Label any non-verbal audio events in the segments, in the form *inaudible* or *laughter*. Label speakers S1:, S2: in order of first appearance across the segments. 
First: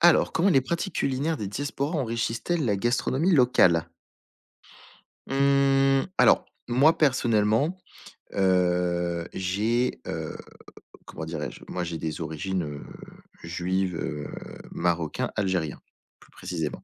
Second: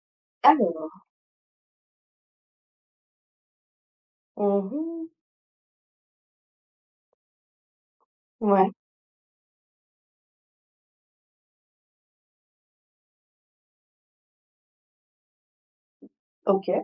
S1: Alors, comment les pratiques
S2: Alors,
S1: culinaires des diasporas enrichissent-elles la gastronomie locale?
S2: mmh mh.
S1: Mmh, alors, moi personnellement,
S2: Ouais,
S1: j'ai, comment dirais-je? Moi, j'ai des origines, juives, marocain, algérien, plus
S2: OK,
S1: précisément.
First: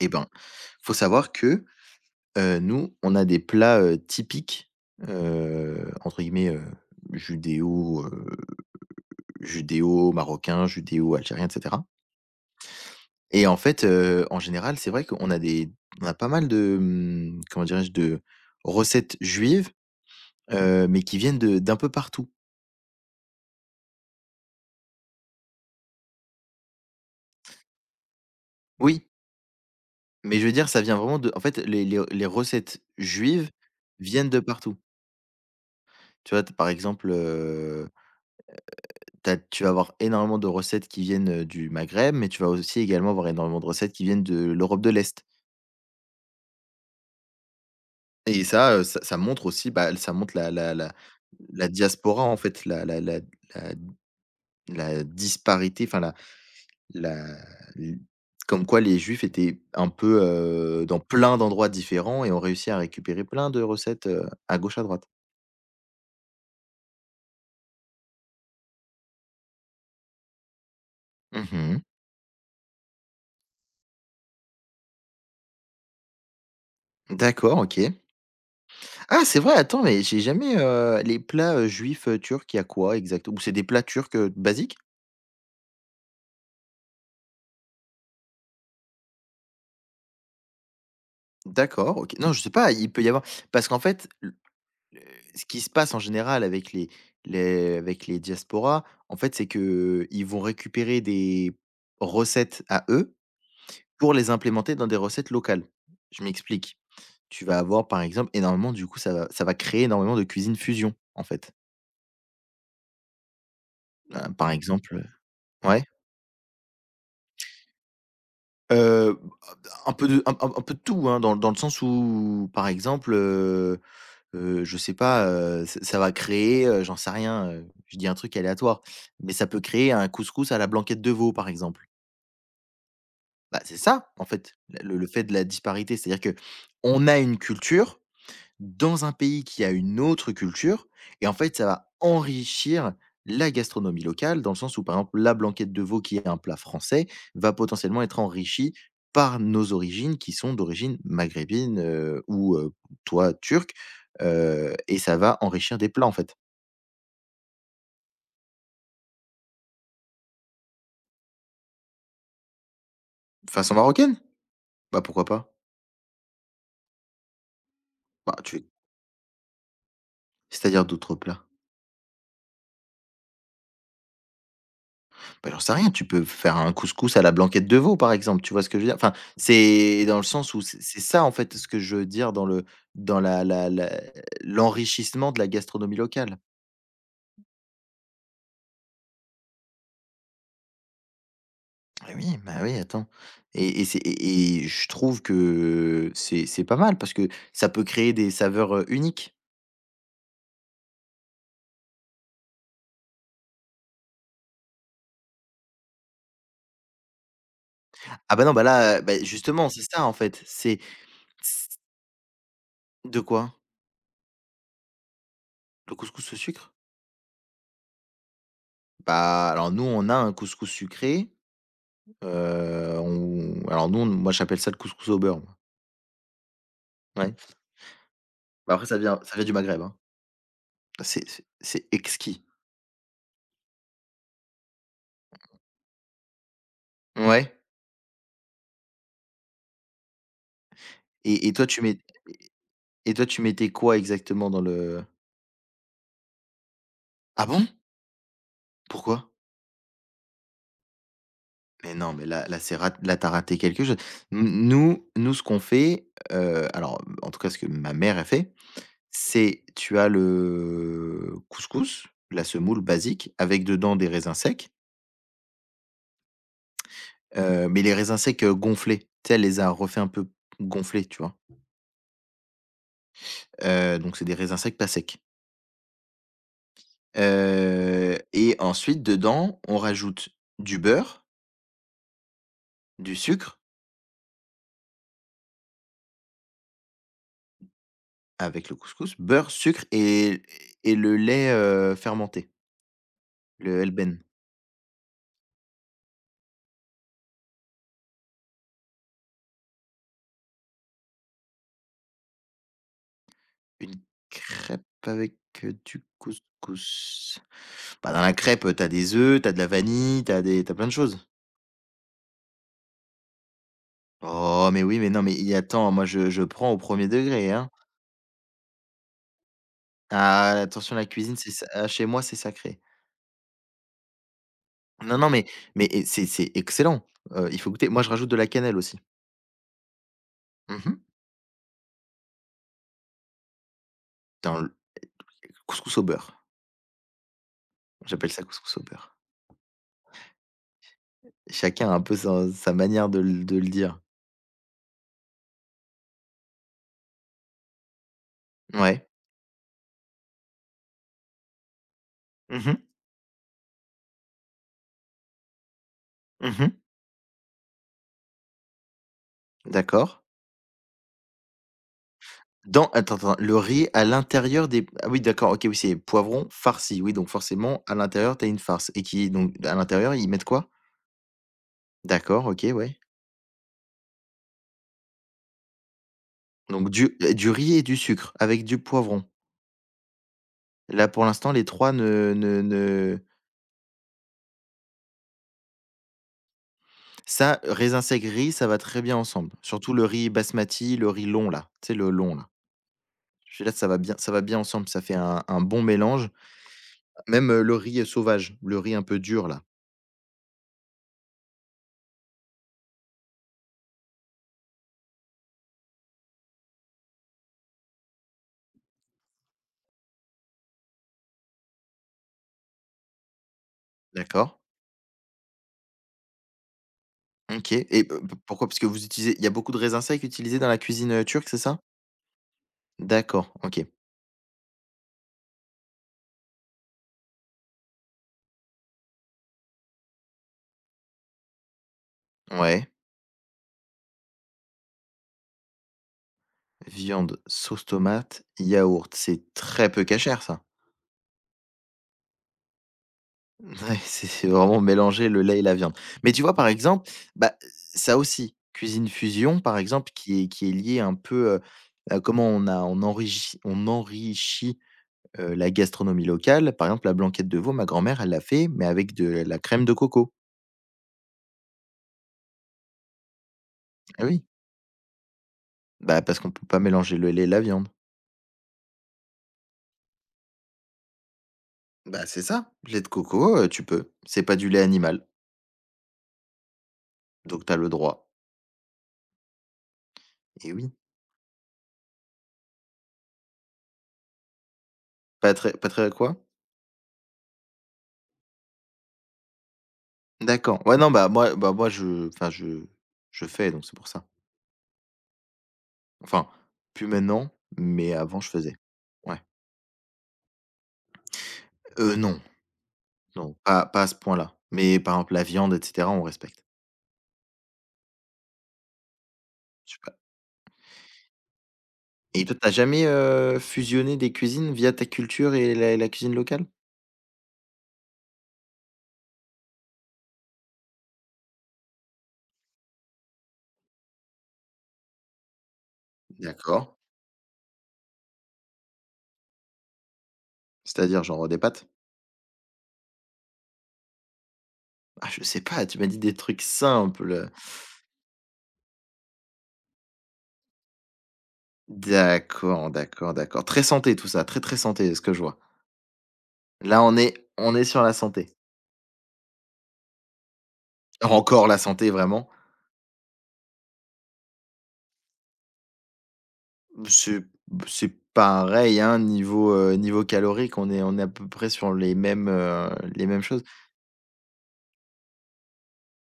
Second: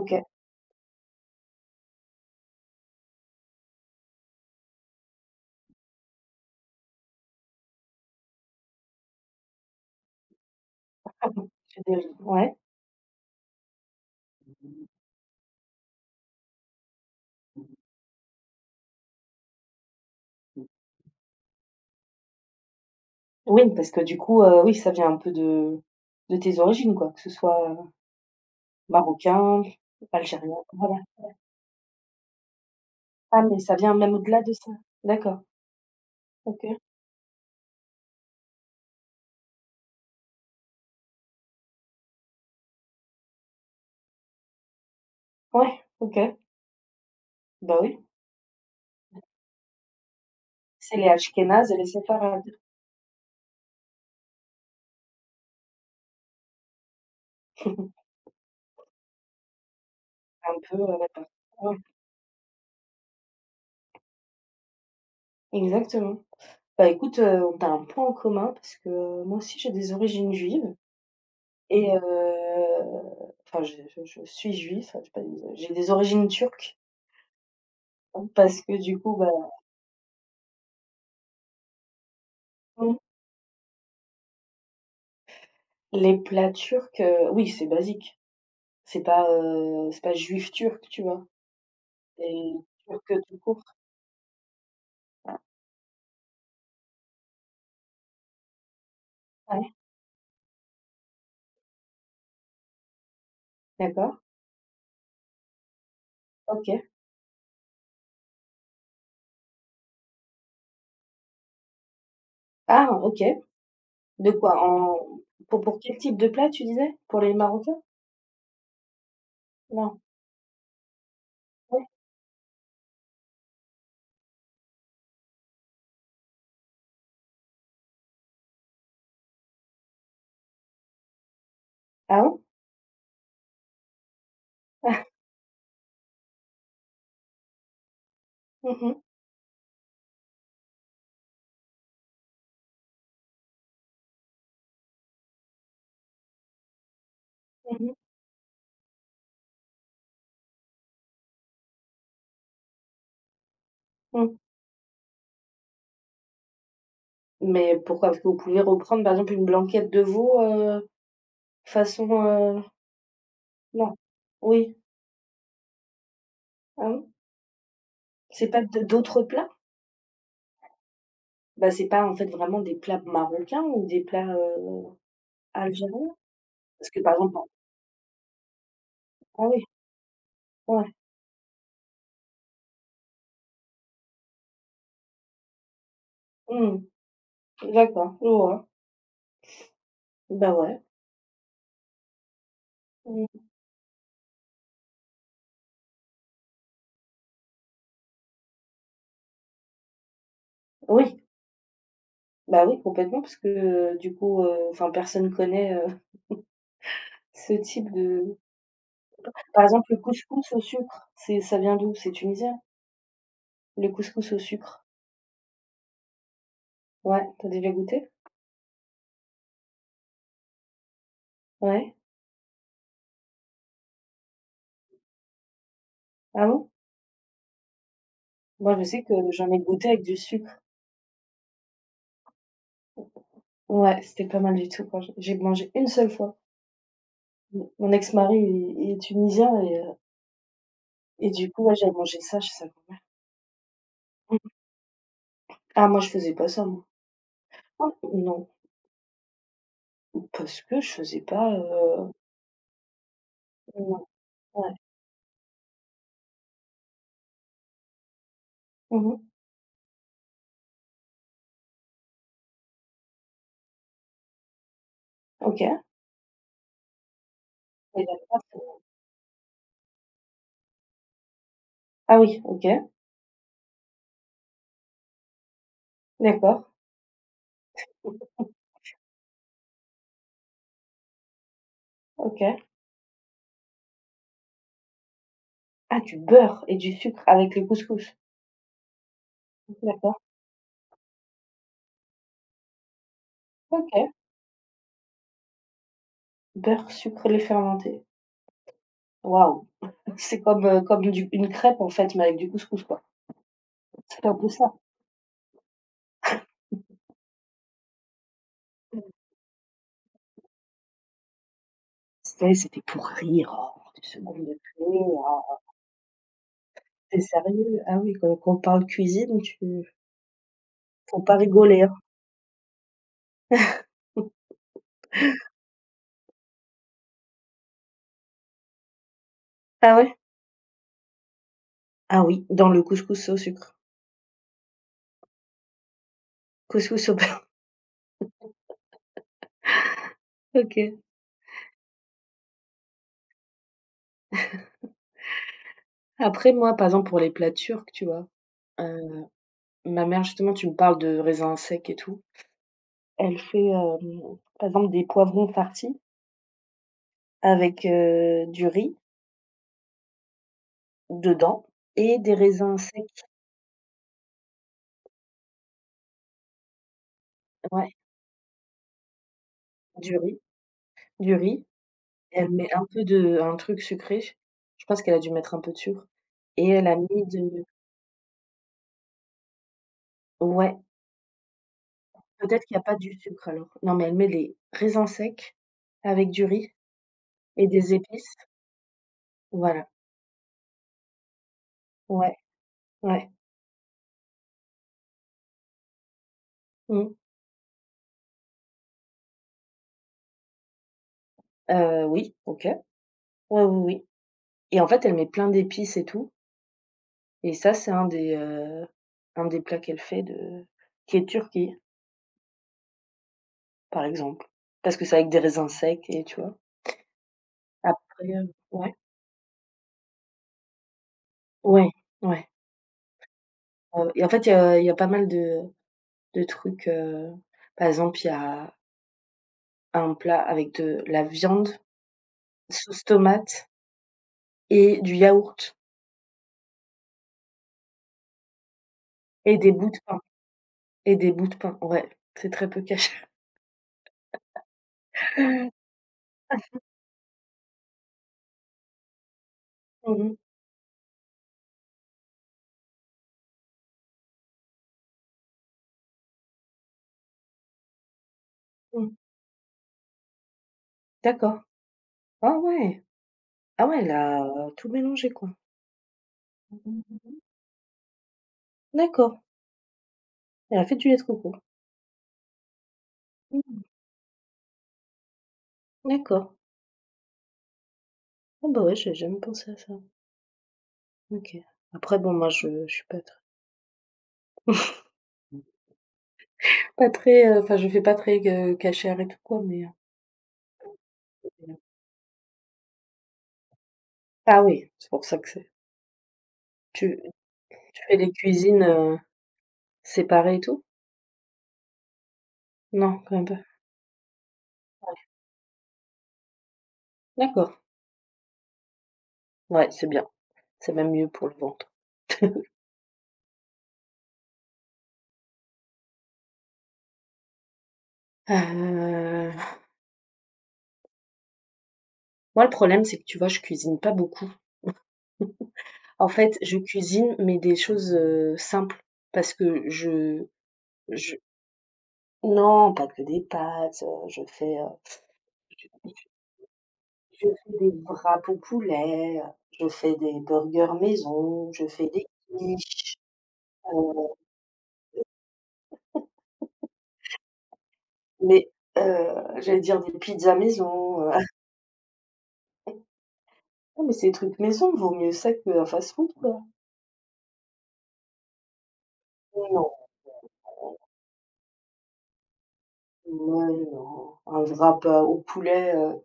S1: Eh ben,
S2: *laughs*
S1: faut savoir que, nous, on a des plats, typiques, entre guillemets, judéo, judéo-marocains,
S2: Ah
S1: judéo-algériens,
S2: bon, j'ai
S1: etc.
S2: déjà ouais.
S1: Et en fait, en général, c'est vrai qu'on a des on a pas mal de, comment dirais-je? De recettes juives, Mmh mais qui viennent de d'un peu partout.
S2: Oui, parce que du coup, oui, ça vient un peu de tes origines, quoi, que ce soit,
S1: Oui,
S2: marocain,
S1: mais je veux
S2: algérien,
S1: dire, ça vient
S2: voilà.
S1: vraiment de en fait, les recettes
S2: Ah,
S1: juives
S2: mais ça vient même
S1: viennent de
S2: au-delà de ça?
S1: partout.
S2: D'accord,
S1: Tu vois? Tu par
S2: OK.
S1: exemple, tu vas avoir énormément de recettes qui viennent, du Maghreb, mais tu vas aussi également avoir énormément de recettes qui viennent de l'Europe de l'Est.
S2: Ouais, OK. Bah, oui,
S1: Et ça, ça montre aussi, bah, ça montre la
S2: c'est les
S1: la
S2: ashkénazes et les
S1: diaspora, en
S2: séfarades.
S1: fait, la la la disparité, enfin la La
S2: *laughs*
S1: l comme quoi les juifs étaient un peu,
S2: Un peu,
S1: dans
S2: d'accord.
S1: plein d'endroits
S2: Ouais,
S1: différents et ont réussi à récupérer plein de recettes, à gauche, à droite.
S2: exactement. Bah, écoute, on a un point en commun parce que moi aussi j'ai des origines juives.
S1: Mmh.
S2: Et enfin je suis juif, j'ai pas des j'ai des origines turques
S1: D'accord, OK.
S2: hein, parce que du coup,
S1: Ah,
S2: bah,
S1: c'est vrai, attends, mais j'ai jamais, les plats, juifs, turcs, il y a quoi
S2: mmh.
S1: exact? Ou c'est des plats turcs, basiques?
S2: Les plats turcs, oui, c'est basique. C'est pas juif turc, tu vois?
S1: D'accord, OK. Non,
S2: C'est
S1: je sais pas, il peut y
S2: turc,
S1: avoir
S2: tout court.
S1: parce qu'en fait, l ce qui se passe en général avec les avec les diasporas, en fait, c'est
S2: Ouais,
S1: que ils vont récupérer des recettes à eux pour
S2: d'accord,
S1: les implémenter dans des recettes locales. Je m'explique.
S2: OK.
S1: Tu vas avoir, par exemple, énormément du coup, ça va créer énormément de cuisine fusion, en fait.
S2: Ah OK. De
S1: Par
S2: quoi? En
S1: exemple,
S2: pour
S1: ouais,
S2: quel type de plat tu disais? Pour les Marocains?
S1: heu, un
S2: Non?
S1: peu de un peu de tout, hein, dans le sens
S2: Ouais.
S1: où, par exemple, je sais pas, ç ça va créer, j'en sais rien, je dis un truc aléatoire, mais ça peut créer un couscous à la blanquette de veau, par exemple.
S2: Ah bon?
S1: Bah, c'est ça, en fait, le
S2: *laughs*
S1: fait de la disparité. C'est-à-dire que on a une culture
S2: Mmh mh,
S1: dans un pays qui a une autre culture et en fait, ça va enrichir la gastronomie locale dans le sens où, par exemple, la blanquette de veau qui est un plat français va
S2: mmh
S1: potentiellement être enrichie par nos origines qui sont d'origine maghrébine, ou, toi turque,
S2: *laughs* mmh.
S1: et ça va enrichir des plats en fait.
S2: Mais pourquoi? Parce que vous pouvez reprendre par exemple une blanquette de veau, façon,
S1: Façon
S2: non?
S1: marocaine?
S2: Oui?
S1: Bah, pourquoi pas?
S2: Ah bon?
S1: Bah,
S2: C'est pas
S1: tu
S2: de d'autres plats?
S1: c'est-à-dire d'autres plats?
S2: Bah, c'est pas, en fait, vraiment des plats marocains ou des plats,
S1: Bah, j'en sais rien, tu
S2: algériens?
S1: peux faire un
S2: Parce que, par
S1: couscous à la
S2: exemple, en
S1: blanquette de veau, par exemple, tu vois ce que je veux dire? Enfin,
S2: ah oui,
S1: c'est dans le sens où c'est
S2: ouais,
S1: c'est ça, en fait, ce que je veux dire dans le dans la l'enrichissement de la gastronomie locale.
S2: mmh, d'accord, je vois. Bah, ouais,
S1: Eh oui, bah, oui, attends,
S2: mmh.
S1: et c'est et je trouve que c'est pas mal parce que ça peut créer des saveurs, uniques.
S2: Oui, bah, oui, complètement parce que, du coup, enfin, personne connaît, *laughs* ce type
S1: Ah
S2: de
S1: bah, non, bah, là, bah,
S2: par
S1: justement, c'est
S2: exemple, le
S1: ça, en fait,
S2: couscous au
S1: c'est
S2: sucre, c'est ça
S1: c
S2: vient d'où? C'est tunisien?
S1: de quoi?
S2: Le couscous au sucre?
S1: Le couscous au sucre?
S2: Ouais, t'as déjà goûté?
S1: Bah, alors nous, on a un couscous sucré,
S2: Ouais.
S1: on alors nous, moi, j'appelle ça le couscous au beurre.
S2: Ah bon?
S1: Ouais. Bah,
S2: Moi, je
S1: après
S2: sais que
S1: ça vient du
S2: j'en ai
S1: Maghreb,
S2: goûté
S1: hein.
S2: avec du sucre.
S1: C'est exquis.
S2: Ouais, c'était pas mal du tout quand j'ai mangé une seule fois.
S1: Ouais.
S2: Mon ex-mari est tunisien et
S1: et
S2: du
S1: et
S2: coup,
S1: toi
S2: ouais,
S1: tu
S2: j'avais
S1: mets
S2: mangé ça chez sa grand-mère.
S1: et toi tu mettais quoi exactement dans le?
S2: Ah moi, je faisais pas ça, moi.
S1: Ah bon?
S2: Oh non,
S1: Pourquoi?
S2: parce que je faisais pas,
S1: Mais non, mais là c'est rat là t'as raté quelque chose.
S2: non,
S1: N
S2: ouais.
S1: nous nous ce qu'on fait, alors, en tout cas ce que ma mère a fait,
S2: Mmh mh.
S1: c'est tu as le couscous, la semoule basique avec dedans des raisins secs.
S2: OK.
S1: Mmh. Mais les
S2: Mais
S1: raisins
S2: la
S1: secs, gonflés. Tu sais, elle les a refait un peu gonflés, tu vois?
S2: Ah oui, OK,
S1: Donc c'est des raisins secs pas secs.
S2: d'accord,
S1: Et ensuite dedans, on rajoute du beurre,
S2: OK.
S1: du sucre
S2: Ah, du beurre et du sucre avec le couscous.
S1: avec le couscous, beurre, sucre
S2: D'accord,
S1: et le lait, fermenté, le
S2: OK.
S1: Helben.
S2: Beurre, sucre, lait fermenté. Waouh! C'est comme du une crêpe, en fait, mais avec du couscous, quoi.
S1: Une
S2: C'est un peu ça.
S1: crêpe avec, du couscous. Bah, dans la crêpe, t'as des œufs, t'as de la vanille, t'as plein de choses.
S2: C'était pour rire, oh, 2 secondes de
S1: Oh
S2: plus,
S1: mais oui, mais non,
S2: oh.
S1: mais et attends, moi je prends au premier
S2: Tu
S1: degré, hein.
S2: sérieux? Ah oui, quand on parle cuisine, tu
S1: Ah attention la
S2: faut
S1: cuisine,
S2: pas
S1: c'est sa
S2: rigoler,
S1: ah
S2: hein.
S1: chez moi, c'est sacré. Non, non, mais et c'est excellent. Il faut goûter. Moi, je rajoute de la cannelle aussi.
S2: Ah ouais?
S1: Mmh.
S2: Ah oui, dans le couscous au sucre.
S1: Dans couscous au beurre.
S2: Couscous au beurre.
S1: J'appelle ça couscous au beurre.
S2: *laughs* OK.
S1: Chacun a un peu sa sa manière de le dire.
S2: Après moi, par exemple, pour les plats turcs, tu vois?
S1: Ouais.
S2: Heu, ma mère justement, tu me parles de raisins secs et tout,
S1: Mmh mh.
S2: elle fait, par exemple des poivrons farcis
S1: Mmh.
S2: avec, du riz
S1: D'accord.
S2: dedans et des raisins
S1: Dans attends,
S2: secs
S1: attends, le riz à l'intérieur des ah oui d'accord, OK, oui, c'est poivron farci. Oui, donc forcément à
S2: ouais,
S1: l'intérieur, t'as une farce et qui donc à l'intérieur,
S2: du
S1: ils
S2: riz
S1: mettent quoi?
S2: du riz.
S1: D'accord,
S2: Elle
S1: OK,
S2: met un
S1: ouais.
S2: peu de un truc sucré, je pense qu'elle a dû mettre un peu de sucre et elle
S1: Donc
S2: a mis
S1: du
S2: de
S1: riz et du sucre avec du poivron.
S2: ouais.
S1: Là, pour l'instant, les trois ne ne
S2: Peut-être qu'il y a pas du
S1: ne
S2: sucre alors. Non, mais elle met les raisins secs avec du riz
S1: Ça,
S2: et des
S1: raisin sec,
S2: épices.
S1: riz, ça va très bien ensemble.
S2: Voilà,
S1: Surtout le riz basmati, le riz long là, tu sais, le long
S2: ouais,
S1: là.
S2: ouais.
S1: Je suis là, ça va bien ensemble, ça fait un bon mélange.
S2: Mmh.
S1: Même, le riz, sauvage, le riz un peu dur là.
S2: Oui, OK. Ouais, oui, oui et en fait, elle met plein d'épices et tout et ça, c'est un des plats qu'elle fait de qui est Turquie, par exemple.
S1: D'accord.
S2: Parce que c'est avec des raisins secs et tu vois?
S1: OK et p
S2: Après,
S1: p pourquoi? Parce que
S2: ouais,
S1: vous utilisez il y a beaucoup de raisins secs utilisés dans la cuisine, turque, c'est ça?
S2: ouais, ouais,
S1: D'accord, OK.
S2: ouais et en fait, il y a pas mal de trucs, par exemple, il y a un plat avec de la viande,
S1: Ouais.
S2: sauce tomate et du yaourt
S1: Viande, sauce tomate, yaourt, c'est
S2: et des bouts
S1: très
S2: de
S1: peu
S2: pain
S1: cachère ça. *laughs*
S2: et des bouts de pain, ouais, c'est très peu caché.
S1: Ouais, c'est vraiment mélanger le lait et la viande. Mais tu vois, par exemple, bah, ça aussi, cuisine fusion, par
S2: *laughs*
S1: exemple,
S2: Mmh
S1: qui est liée un peu, à comment on a on enrichi on enrichit la gastronomie locale, par exemple, la blanquette de veau, ma grand-mère, elle l'a fait, mais
S2: mh,
S1: avec
S2: mmh.
S1: de la crème de coco.
S2: D'accord. Ah ouais! Ah ouais, elle
S1: Ah oui?
S2: a tout mélangé, quoi.
S1: Bah, parce qu'on peut pas
S2: Mmh
S1: mélanger le
S2: mh.
S1: lait et la viande.
S2: D'accord, elle a fait du lait de coco.
S1: Bah, c'est ça, lait de coco,
S2: Mmh,
S1: tu
S2: mh.
S1: peux. C'est pas du lait animal,
S2: D'accord.
S1: donc t'as le droit.
S2: Ah bah, ouais, j'avais jamais pensé à ça.
S1: Et oui.
S2: OK. Après bon, moi je suis pas très
S1: Pas très
S2: *laughs*
S1: pas très quoi?
S2: pas très, enfin je fais pas très, cachère et tout quoi, mais,
S1: D'accord. Ouais, non, bah, moi, je enfin, je fais, donc c'est pour ça.
S2: ah oui, c'est pour ça que c'est
S1: Enfin, plus
S2: tu
S1: maintenant,
S2: tu
S1: mais
S2: fais les
S1: avant, je faisais.
S2: cuisines,
S1: Ouais.
S2: séparées et tout?
S1: Non,
S2: Non, quand même
S1: non,
S2: pas.
S1: pas à ce point-là, mais par exemple, la viande et cetera, on respecte.
S2: D'accord. Ouais, c'est
S1: Super.
S2: bien, c'est même mieux pour le ventre.
S1: Et toi, tu as jamais, fusionné des cuisines via ta culture et la cuisine locale?
S2: Heu, moi le problème, c'est que tu vois, je cuisine pas beaucoup. En fait, je
S1: D'accord.
S2: cuisine, mais des choses, simples parce que je
S1: C'est-à-dire
S2: je
S1: genre des pâtes?
S2: non, pas que des pâtes, je fais, heu,
S1: Ah, je sais pas, tu m'as dit des trucs
S2: je
S1: simples.
S2: fais des wraps au poulet, je fais des burgers maison, je fais des
S1: D'accord,
S2: quiches,
S1: d'accord, d'accord. Très santé tout
S2: heu,
S1: ça, très, très santé ce que je vois. Là, on est sur la santé.
S2: mais heu, j'allais dire des pizzas maison,
S1: Encore la santé vraiment.
S2: *laughs* non, mais ces trucs maison, vaut mieux ça qu'un fast-food, quoi.
S1: C'est c'est pareil, hein, niveau,
S2: Non,
S1: niveau calorique, on est à peu près sur les mêmes choses.
S2: ouais, non, un wrap, au poulet,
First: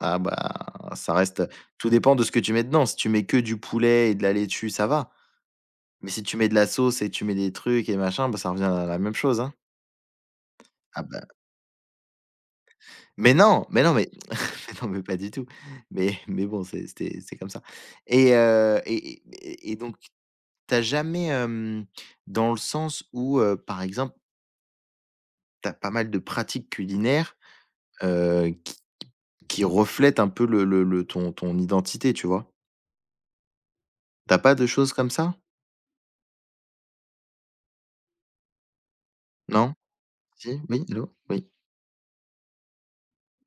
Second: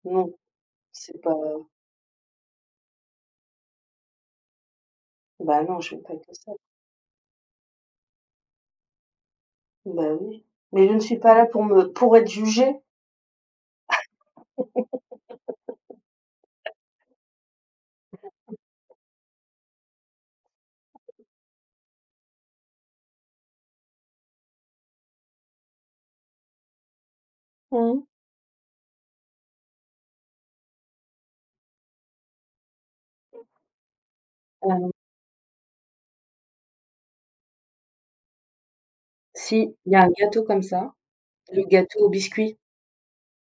S1: Ah
S2: non,
S1: bah, ça
S2: c'est pas.
S1: reste tout dépend de ce que tu mets dedans. Si tu mets que du poulet et de la laitue, ça va.
S2: Bah, non, je fais
S1: Mais
S2: pas
S1: si
S2: que
S1: tu mets
S2: ça.
S1: de la sauce et tu mets des trucs et machin, bah, ça revient à la même chose, hein?
S2: Bah, oui. Mais je ne
S1: Ah
S2: suis
S1: bah
S2: pas là pour être jugée.
S1: mais non, mais non, mais *laughs* mais non, mais pas du tout. Mais bon, c'était c'est comme ça et et et donc t'as jamais, dans le sens où, par exemple, t'as pas mal de pratiques culinaires,
S2: Mmh.
S1: heu, qui qui reflètent un peu le ton identité, tu vois? T'as pas de
S2: Heu,
S1: choses comme ça? Non?
S2: si, il y a un gâteau comme
S1: Si? Oui?
S2: ça,
S1: Allô? Oui?
S2: le gâteau au biscuit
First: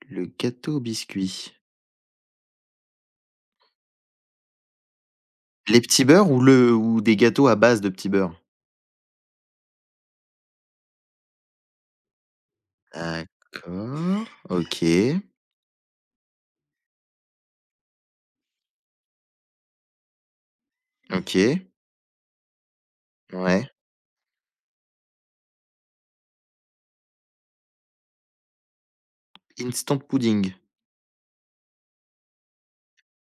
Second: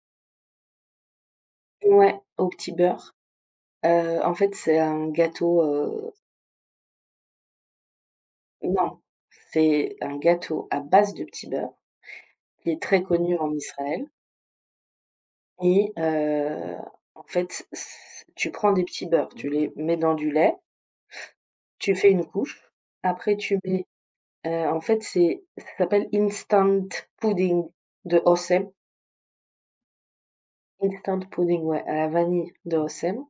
S1: Le gâteau au biscuit.
S2: ouais, au petit beurre. En fait, c'est un gâteau,
S1: Les petits beurres ou le ou des gâteaux à base de petits beurres?
S2: non, c'est un gâteau à base de petit beurre qui est très connu en Israël
S1: D'accord. OK.
S2: et en fait, c tu prends des petits beurres, tu les mets dans du lait,
S1: OK.
S2: tu fais une couche, après tu
S1: Ouais.
S2: mets, en fait, c'est ça s'appelle instant pudding de Osem.
S1: Instant pudding.
S2: Instant pudding, ouais, à la vanille de Rossem.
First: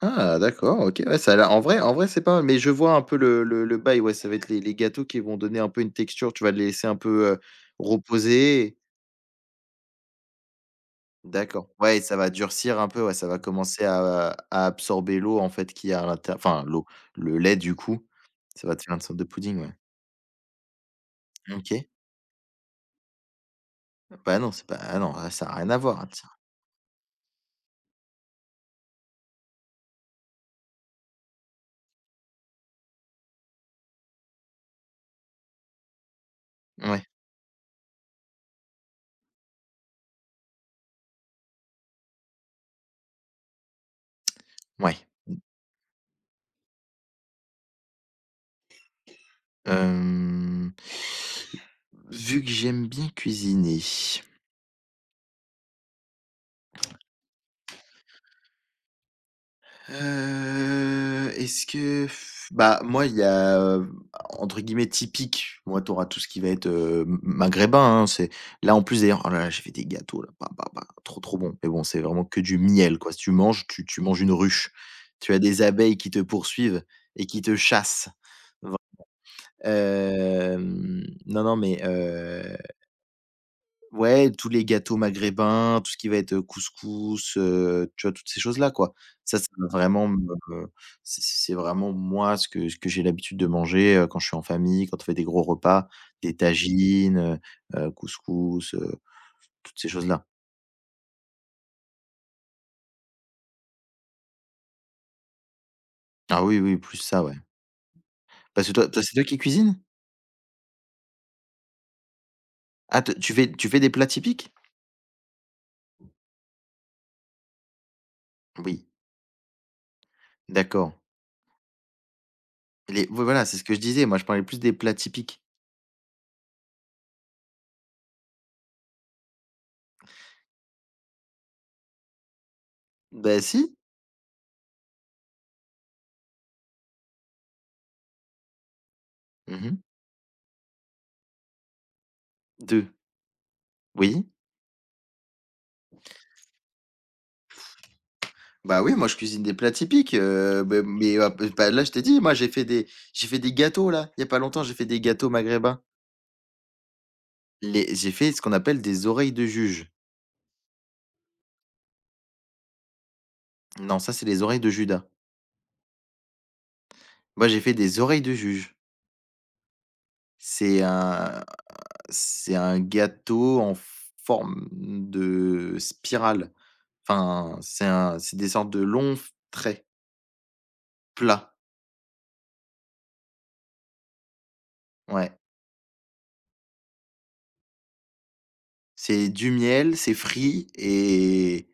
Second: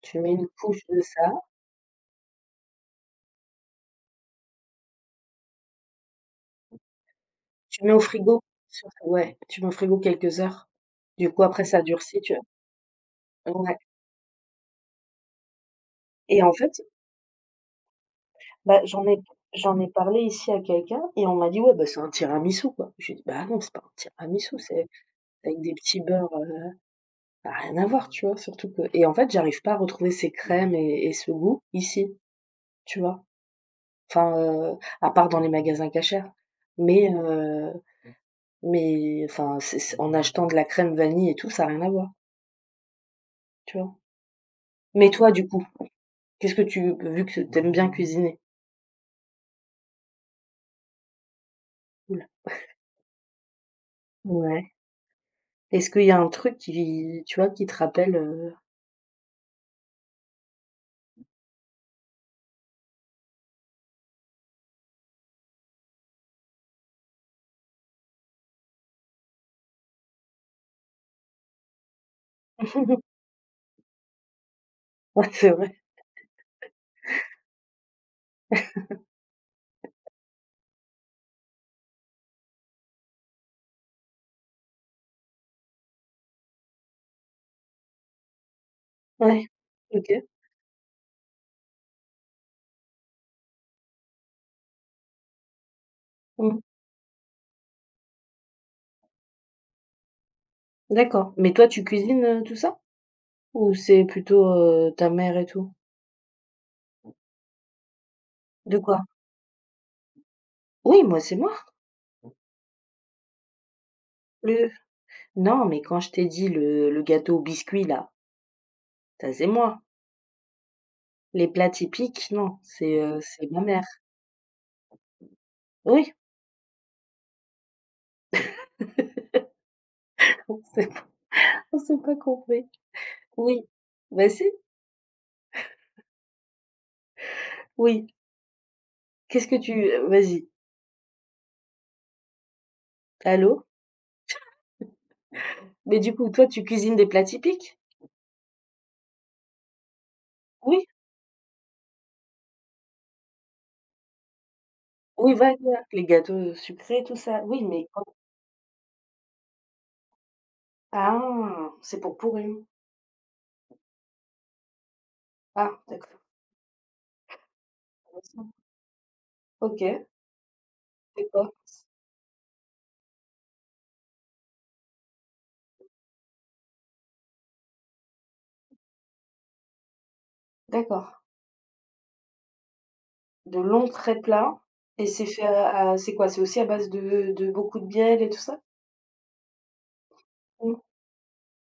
S2: Tu mets
S1: Ah
S2: une
S1: d'accord,
S2: couche de
S1: OK. Ouais,
S2: ça,
S1: ça a l'air en vrai, c'est pas mal, mais je vois un peu le bail, ouais, ça va être les gâteaux qui vont donner un peu une texture, tu vas les laisser un peu,
S2: tu mets au frigo
S1: reposer.
S2: sur ouais, tu mets au frigo quelques heures. Du coup, après
S1: D'accord.
S2: ça
S1: Ouais, ça
S2: durcit,
S1: va
S2: tu vois?
S1: durcir un peu, ouais, ça va
S2: Ouais
S1: commencer à absorber l'eau, en fait, qui a à l'intérieur.
S2: et en
S1: Enfin
S2: fait,
S1: l'eau, le lait, du coup. Ça va
S2: bah,
S1: te faire une sorte de pudding, ouais.
S2: j'en ai parlé ici à quelqu'un et on m'a dit: «Ouais, bah,
S1: OK.
S2: c'est un tiramisu, quoi». J'ai dit: «Bah, non, c'est pas un
S1: Bah non,
S2: tiramisu,
S1: c'est pas
S2: c'est
S1: ah non, ah, ça a
S2: avec
S1: rien
S2: des
S1: à
S2: petits
S1: voir, ça.
S2: beurres,» ça a rien à voir, tu vois? Surtout que et en fait, j'arrive pas à retrouver ces crèmes et ce goût ici, tu vois? Enfin, à part dans les magasins cachers,
S1: Ouais,
S2: mais Mais enfin, c'est en achetant de la crème vanille et tout, ça a rien à voir, tu vois?
S1: ouais.
S2: Mais toi, du coup, qu'est-ce que tu vu que tu aimes bien cuisiner,
S1: Hem.
S2: cool.
S1: Vu que j'aime bien cuisiner,
S2: Ouais. Est-ce qu'il y a un truc qui tu vois, qui te rappelle,
S1: est-ce que bah, moi, il y a, entre guillemets «typique», moi, tu auras tout ce qui va être, m maghrébin, hein, c'est là, en plus, d'ailleurs, oh là là, j'ai fait des gâteaux là, bah, bah, bah, trop, trop bon, mais bon, c'est vraiment que du miel, quoi.
S2: *laughs*
S1: Si tu manges, tu manges une ruche.
S2: ouais,
S1: Tu as
S2: c'est
S1: des
S2: vrai,
S1: abeilles qui te poursuivent et qui te chassent. Vr non, non, mais ouais, tous les gâteaux maghrébins, tout ce qui va être, couscous, tu vois? Toutes ces choses-là, quoi. Ça
S2: ouais,
S1: va vraiment
S2: OK.
S1: me C'est vraiment moi ce que j'ai l'habitude de manger, quand je suis en famille, quand on fait des gros repas, des
S2: Mmh.
S1: tagines, couscous, toutes ces choses-là.
S2: D'accord. Mais toi, tu cuisines, tout ça? Ou c'est plutôt, ta mère et tout?
S1: Ah oui, oui, plus ça, ouais. Parce que
S2: De quoi?
S1: toi, c'est toi qui cuisines?
S2: Oui, moi, c'est moi.
S1: Ah te tu fais des plats typiques?
S2: Le non, mais quand je t'ai dit le gâteau au biscuit, là,
S1: Oui,
S2: ça, c'est moi.
S1: d'accord.
S2: Les plats typiques, non, c'est,
S1: Les
S2: heu,
S1: oui, voilà,
S2: c'est
S1: c'est
S2: ma
S1: ce que je
S2: mère.
S1: disais, moi je parlais plus des plats typiques.
S2: Oui, *laughs* on sait pas courbé.
S1: Bah
S2: Oui.
S1: si.
S2: Bah, si. Oui. Qu'est-ce que
S1: Mmh mh.
S2: tu vas-y.
S1: 2.
S2: Allô?
S1: Oui.
S2: Mais du coup, toi, tu cuisines des plats typiques?
S1: Bah oui, moi je cuisine des plats typiques, beh,
S2: Oui.
S1: mais bah, là je t'ai dit, moi j'ai fait des gâteaux là, il y a pas longtemps, j'ai fait des gâteaux
S2: Oui, voilà,
S1: maghrébins.
S2: les gâteaux sucrés, tout ça. Oui, mais
S1: Les
S2: quand
S1: j'ai fait ce qu'on appelle des oreilles de juge.
S2: ah! C'est pour Pourim.
S1: Non, ça c'est les oreilles de Judas.
S2: Ah, d'accord.
S1: Moi j'ai fait des oreilles de
S2: Intéressant.
S1: juge.
S2: OK.
S1: C'est
S2: C'est
S1: un
S2: quoi?
S1: c'est un gâteau en forme de spirale. Enfin, c'est des sortes de longs f traits
S2: D'accord.
S1: plats,
S2: De longs très plats et c'est
S1: ouais.
S2: fait à c'est quoi? C'est aussi à base de beaucoup de miel et tout ça?
S1: C'est du miel, c'est frit
S2: Mmh.
S1: et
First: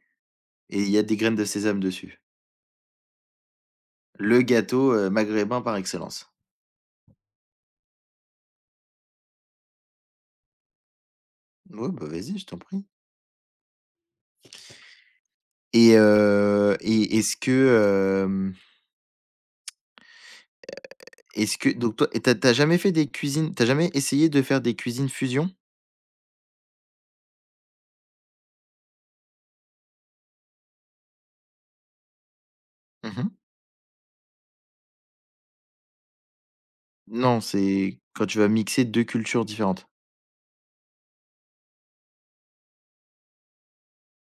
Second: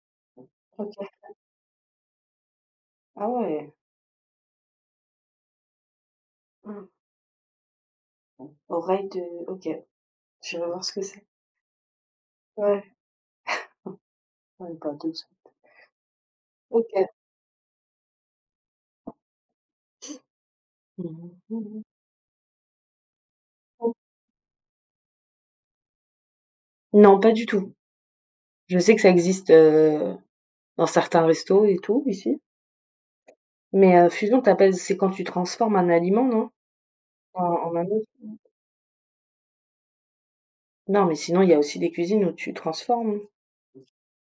S1: il y a
S2: OK.
S1: des graines de sésame dessus.
S2: Ah ouais.
S1: Le gâteau, maghrébin par excellence.
S2: Mmh. Oreille de OK. Je vais voir ce que c'est.
S1: Ouais, bah, vas-y, je t'en prie
S2: Ouais. Ouais, pas de OK.
S1: et est-ce que,
S2: Mmh
S1: est-ce que
S2: mmh.
S1: donc toi, tu jamais fait des cuisines. T'as jamais essayé de faire des cuisines fusion?
S2: Non, pas du tout. Je sais que ça existe, dans certains restos et tout ici,
S1: Mmh.
S2: mais fusion tu appelles c'est quand tu transformes un aliment, non?
S1: Non,
S2: En un
S1: c'est
S2: autre?
S1: quand tu vas mixer 2 cultures différentes.
S2: Non, mais sinon il y a aussi des cuisines où tu transformes.